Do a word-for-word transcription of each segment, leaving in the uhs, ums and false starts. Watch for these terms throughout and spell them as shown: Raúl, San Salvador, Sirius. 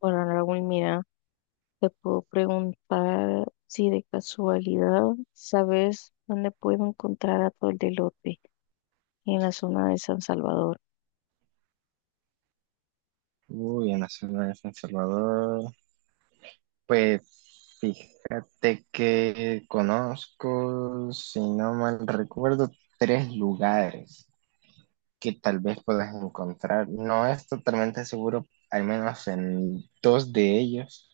Bueno, Raúl, mira, te puedo preguntar si de casualidad sabes dónde puedo encontrar atol de elote en la zona de San Salvador. Uy, en la ciudad de San Salvador. Pues fíjate que conozco, si no mal recuerdo, tres lugares que tal vez puedas encontrar. No es totalmente seguro, al menos en dos de ellos,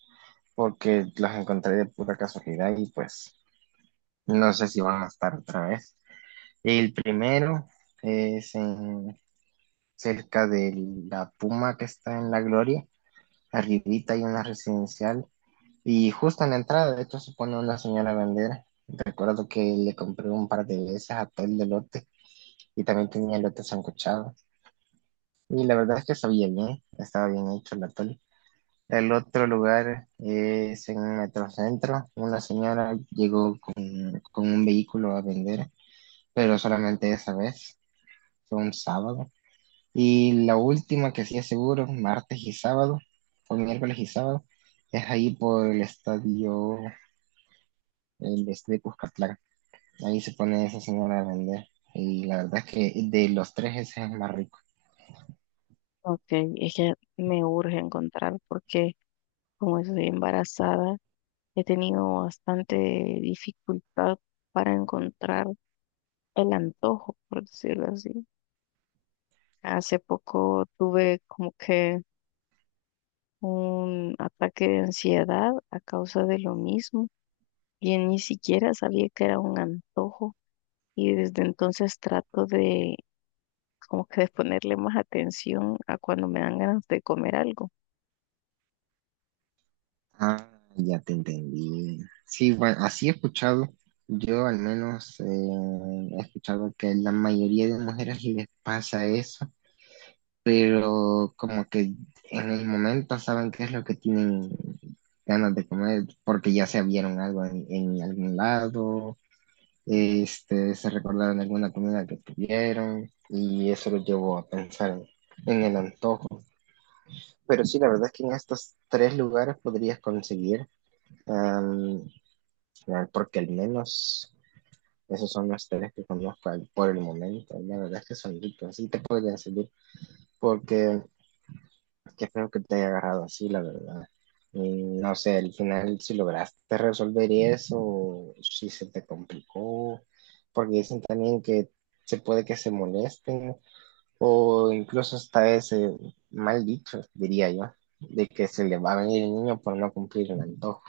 porque los encontré de pura casualidad y pues no sé si van a estar otra vez. El primero es en- cerca de la Puma que está en La Gloria. Arribita hay una residencial. Y justo en la entrada, de hecho, se pone una señora a vender. Recuerdo que le compré un par de veces a todo el delote y también tenía elote sancochado. Y la verdad es que sabía bien, estaba bien hecho el atole. El otro lugar es en Metrocentro. Una señora llegó con, con un vehículo a vender, pero solamente esa vez, fue un sábado. Y la última que sí es seguro, martes y sábado, o miércoles y sábado, es ahí por el estadio el este de Cuscatlán. Ahí se pone esa señora a vender. Y la verdad es que de los tres ese es el más rico. Ok, es que me urge encontrar porque como estoy embarazada, he tenido bastante dificultad para encontrar el antojo, por decirlo así. Hace poco tuve como que un ataque de ansiedad a causa de lo mismo y ni siquiera sabía que era un antojo y desde entonces trato de como que de ponerle más atención a cuando me dan ganas de comer algo. Ah, ya te entendí. Sí, bueno, así he escuchado. Yo al menos eh, he escuchado que la mayoría de mujeres les pasa eso, pero como que en el momento saben qué es lo que tienen ganas de comer porque ya se vieron algo en, en algún lado, este, se recordaron alguna comida que tuvieron y eso los llevó a pensar en, en el antojo. Pero sí, la verdad es que en estos tres lugares podrías conseguir, um, porque al menos esos son los tres que conozco al- por el momento. La verdad es que son ricos, sí te podrían servir, porque qué feo que te haya agarrado así, la verdad. Y no sé, al final si lograste resolver eso, si se te complicó, porque dicen también que se puede que se molesten. O incluso hasta ese mal dicho, diría yo, de que se le va a venir el niño por no cumplir el antojo.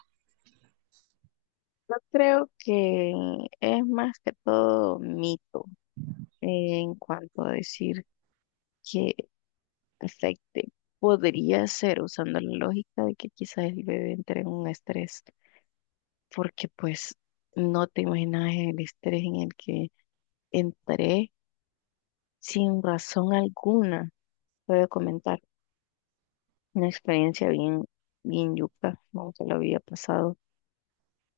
Yo creo que es más que todo mito en cuanto a decir que afecte. Podría ser usando la lógica de que quizás el bebé entre en un estrés, porque pues no te imaginas el estrés en el que entré sin razón alguna, puedo comentar. Una experiencia bien, bien yuca, nunca lo había pasado.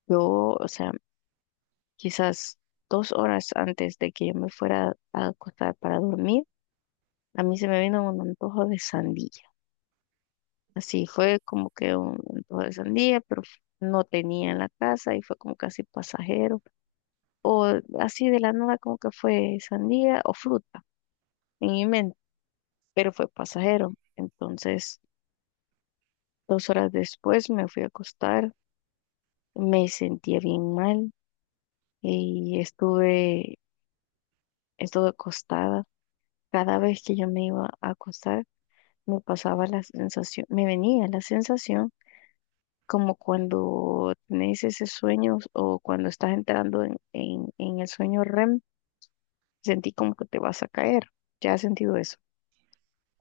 Yo, o sea, quizás dos horas antes de que yo me fuera a acostar para dormir, a mí se me vino un antojo de sandía. Así fue como que un antojo de sandía, pero f- no tenía en la casa y fue como casi pasajero. O así de la nada como que fue sandía o fruta en mi mente, pero fue pasajero. Entonces, dos horas después me fui a acostar, me sentía bien mal y estuve, estuve acostada. Cada vez que yo me iba a acostar, me pasaba la sensación, me venía la sensación como cuando tenés ese sueño o cuando estás entrando en, en, en el sueño R E M, sentí como que te vas a caer. ¿Ya has sentido eso?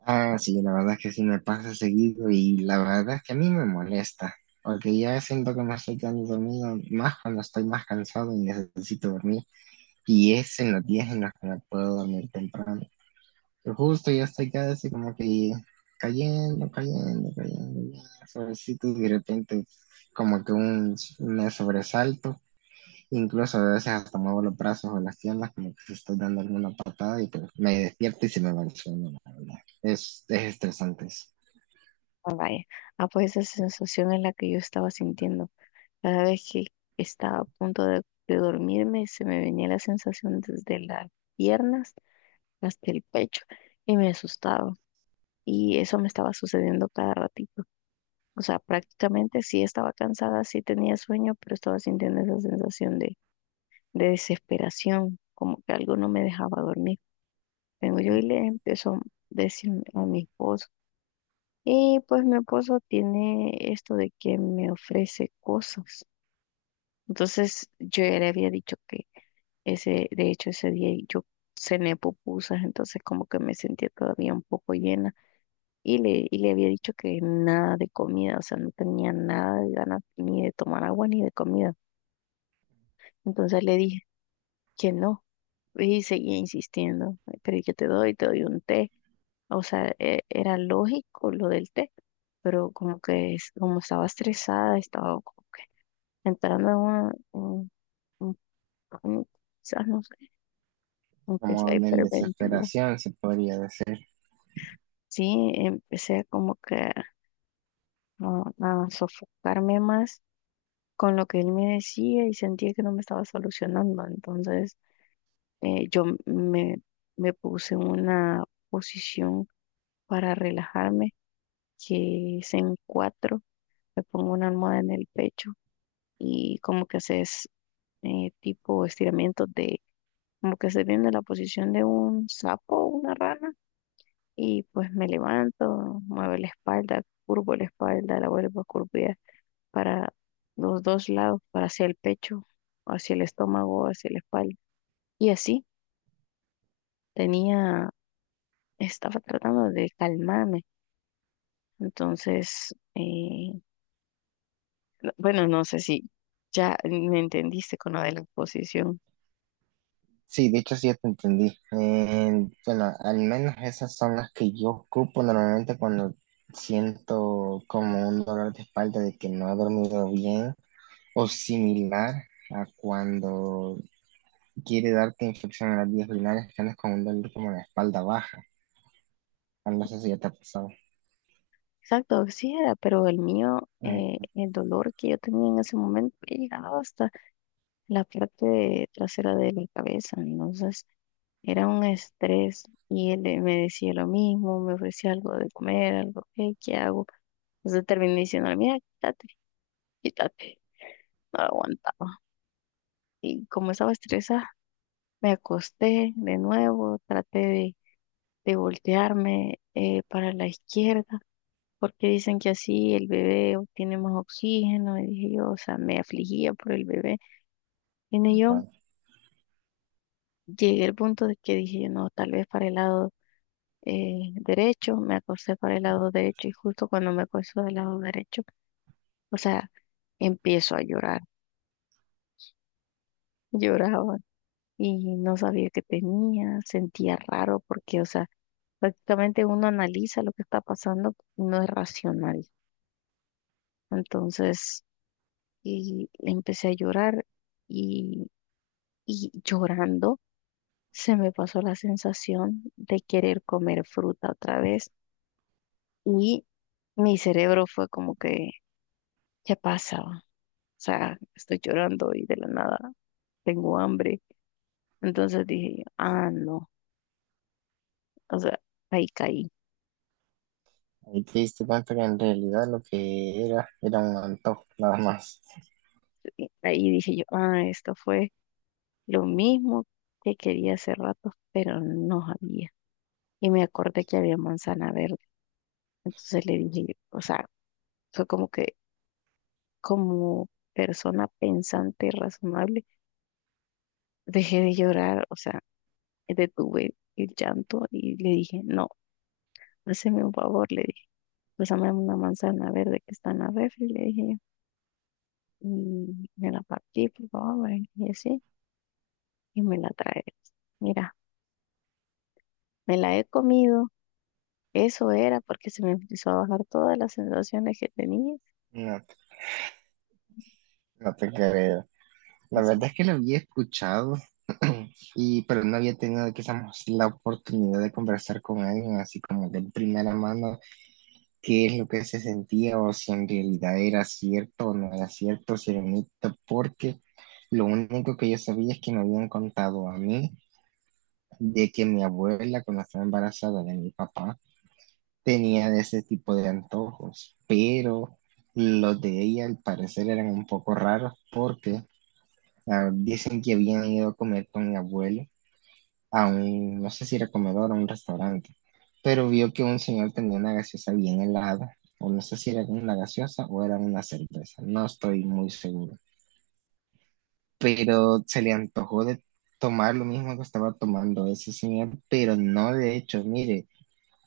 Ah, sí, la verdad que sí me pasa seguido y la verdad es que a mí me molesta, porque ya siento que me estoy quedando dormido más cuando estoy más cansado y necesito dormir. Y es en los días en los que me puedo dormir temprano. Pero justo ya estoy casi como que cayendo, cayendo, cayendo, ya, suavecito y de repente como que un, un sobresalto. Incluso a veces hasta muevo los brazos o las piernas como que estoy dando alguna patada y pues me despierto y se me va el sueño, la verdad. Es, es estresante eso. Ah, vaya. Ah, pues esa sensación es la que yo estaba sintiendo. Cada vez que estaba a punto de, de dormirme, se me venía la sensación desde las piernas hasta el pecho y me asustaba. Y eso me estaba sucediendo cada ratito. O sea, prácticamente sí estaba cansada, sí tenía sueño, pero estaba sintiendo esa sensación de, de desesperación, como que algo no me dejaba dormir. Vengo yo y le empezó a decir a mi esposo. Y pues mi esposo tiene esto de que me ofrece cosas. Entonces yo ya le había dicho que ese, de hecho ese día yo cené pupusas, entonces como que me sentía todavía un poco llena. Y le, y le había dicho que nada de comida, o sea, no tenía nada de ganas ni de tomar agua ni de comida. Entonces le dije que no y seguía insistiendo, pero yo te doy, te doy un té. O sea, e- era lógico lo del té, pero como que es- como estaba estresada, estaba como que entrando en una, en un pánico, quizás no sé, empecé Como a en hiperventilar. desesperación se podría decir. Sí, empecé como que a a sofocarme más con lo que él me decía y sentía que no me estaba solucionando. Entonces, eh, yo me, me puse en una posición para relajarme, que es en cuatro, me pongo una almohada en el pecho y como que haces eh, tipo estiramientos de, como que estoy viendo la posición de un sapo o una rana y pues me levanto, muevo la espalda, curvo la espalda, la vuelvo a curvar para los dos lados, para hacia el pecho, hacia el estómago, hacia la espalda. Y así tenía, estaba tratando de calmarme. Entonces, eh, no- bueno, no sé si ya me entendiste con lo de la exposición. Sí, de hecho sí te entendí. Eh, bueno, al menos esas son las que yo ocupo normalmente cuando siento como un dolor de espalda de que no he dormido bien o similar a cuando quiere darte infección en las vías urinarias que andas con un dolor como la espalda baja. No no sé si ya te ha pasado. Exacto, sí era, pero el mío, Ay, eh, el dolor que yo tenía en ese momento llegaba hasta la parte trasera de la cabeza. Entonces, era un estrés y él eh, me decía lo mismo, me ofrecía algo de comer, algo, "Hey, ¿qué hago?" Entonces terminé diciéndole, mira, quítate, quítate. No aguantaba. Y como estaba estresada, me acosté de nuevo, traté de, de voltearme eh, para la izquierda, porque dicen que así el bebé obtiene más oxígeno. Y dije yo, o sea, me afligía por el bebé. Y tal yo cual. llegué al punto de que dije, no, tal vez para el lado eh, derecho, me acosté para el lado derecho y justo cuando me acosté del lado derecho, o sea, empiezo a llorar. Lloraba y no sabía que tenía, sentía raro porque, o sea, prácticamente uno analiza lo que está pasando, no es racional. Entonces, y empecé a llorar y, y llorando se me pasó la sensación de querer comer fruta otra vez y mi cerebro fue como que, ¿qué pasa? O sea, estoy llorando y de la nada tengo hambre. Entonces dije, ah, no, o sea, ahí caí. Ahí te diste cuenta que en realidad lo que era era un antojo, nada más. Ahí dije yo, ah, esto fue lo mismo que quería hace rato, pero no había. Y me acordé que había manzana verde. Entonces le dije, yo, o sea, fue como que como persona pensante y razonable, dejé de llorar, o sea, detuve el llanto y le dije, no, hazme un favor, le dije, pásame una manzana verde que está en la refri, le dije, y me la partí, por favor, y así, y me la traes. Mira, me la he comido. Eso era porque se me empezó a bajar todas las sensaciones que tenía. No, no te creo. La verdad Sí. es que lo había escuchado, y, pero no había tenido quizás la oportunidad de conversar con alguien así como de primera mano qué es lo que se sentía o si en realidad era cierto o no era cierto, si era un mito, porque lo único que yo sabía es que me habían contado a mí de que mi abuela cuando estaba embarazada de mi papá, tenían ese tipo de antojos, pero los de ella al parecer eran un poco raros porque ah, dicen que habían ido a comer con mi abuelo a un, no sé si era comedor o un restaurante, pero vio que un señor tenía una gaseosa bien helada, o no sé si era una gaseosa o era una cerveza, no estoy muy seguro, pero se le antojó de tomar lo mismo que estaba tomando ese señor, pero no de hecho, mire,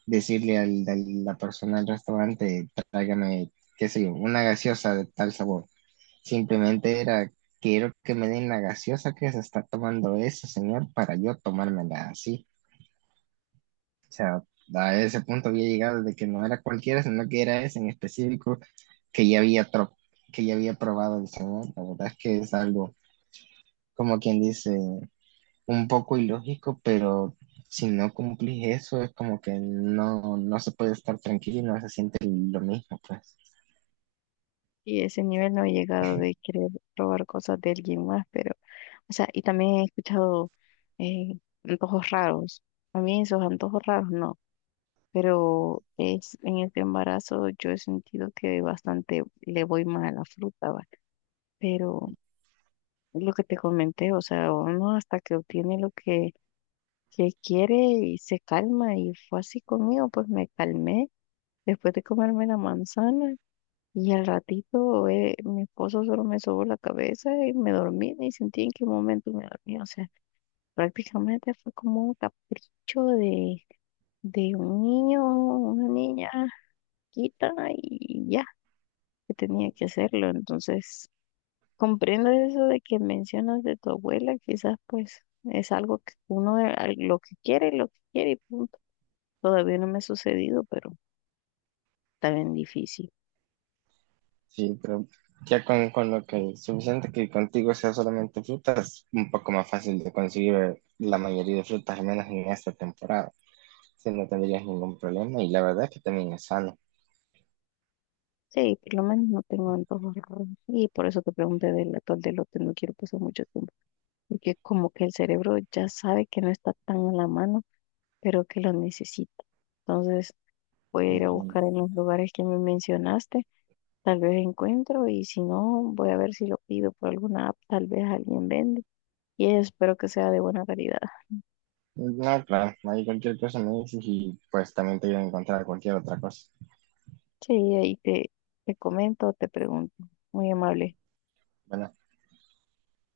decirle al, a la persona del restaurante, tráigame, qué sé yo, una gaseosa de tal sabor. Simplemente era, quiero que me den la gaseosa que se está tomando ese señor para yo tomármela así. O sea, a ese punto había llegado de que no era cualquiera, sino que era ese en específico que ya había, tro- que ya había probado el señor. La verdad es que es algo, como quien dice, un poco ilógico, pero si no cumplís eso, es como que no, no se puede estar tranquilo y no se siente lo mismo, pues. Y ese nivel no he llegado de querer robar cosas de alguien más, pero, o sea, y también he escuchado eh, antojos raros. A mí esos antojos raros no, pero es en este embarazo yo he sentido que bastante le voy mal a la fruta, ¿va? Pero lo que te comenté, o sea, uno hasta que obtiene lo que, que quiere y se calma y fue así conmigo, pues me calmé. Después de comerme la manzana y al ratito eh, mi esposo solo me sobó la cabeza y me dormí, ni sentí en qué momento me dormí. O sea, prácticamente fue como un capricho de, de un niño, una niña quita y ya, que tenía que hacerlo. Entonces, comprendo eso de que mencionas de tu abuela, quizás pues es algo que uno eh, al- lo que quiere, lo que quiere y punto. Todavía no me ha sucedido, pero está bien difícil. Sí, pero ya con, con lo que es suficiente que contigo sea solamente frutas, un poco más fácil de conseguir la mayoría de frutas, al menos en esta temporada. Si no tendrías ningún problema y la verdad es que también es sano. Sí, por lo menos no tengo antojos raros. Y por eso te pregunté del atol de lote, no quiero pasar mucho tiempo. Porque como que el cerebro ya sabe que no está tan a la mano, pero que lo necesita. Entonces voy a ir a Ujú. buscar en los lugares que me mencionaste. Tal vez encuentro y si no, voy a ver si lo pido por alguna app. Tal vez alguien vende. Y espero que sea de buena calidad. No, claro, hay cualquier cosa me dices y pues también te voy a encontrar cualquier otra cosa. Sí, ahí te, te comento, te pregunto. Muy amable. Bueno.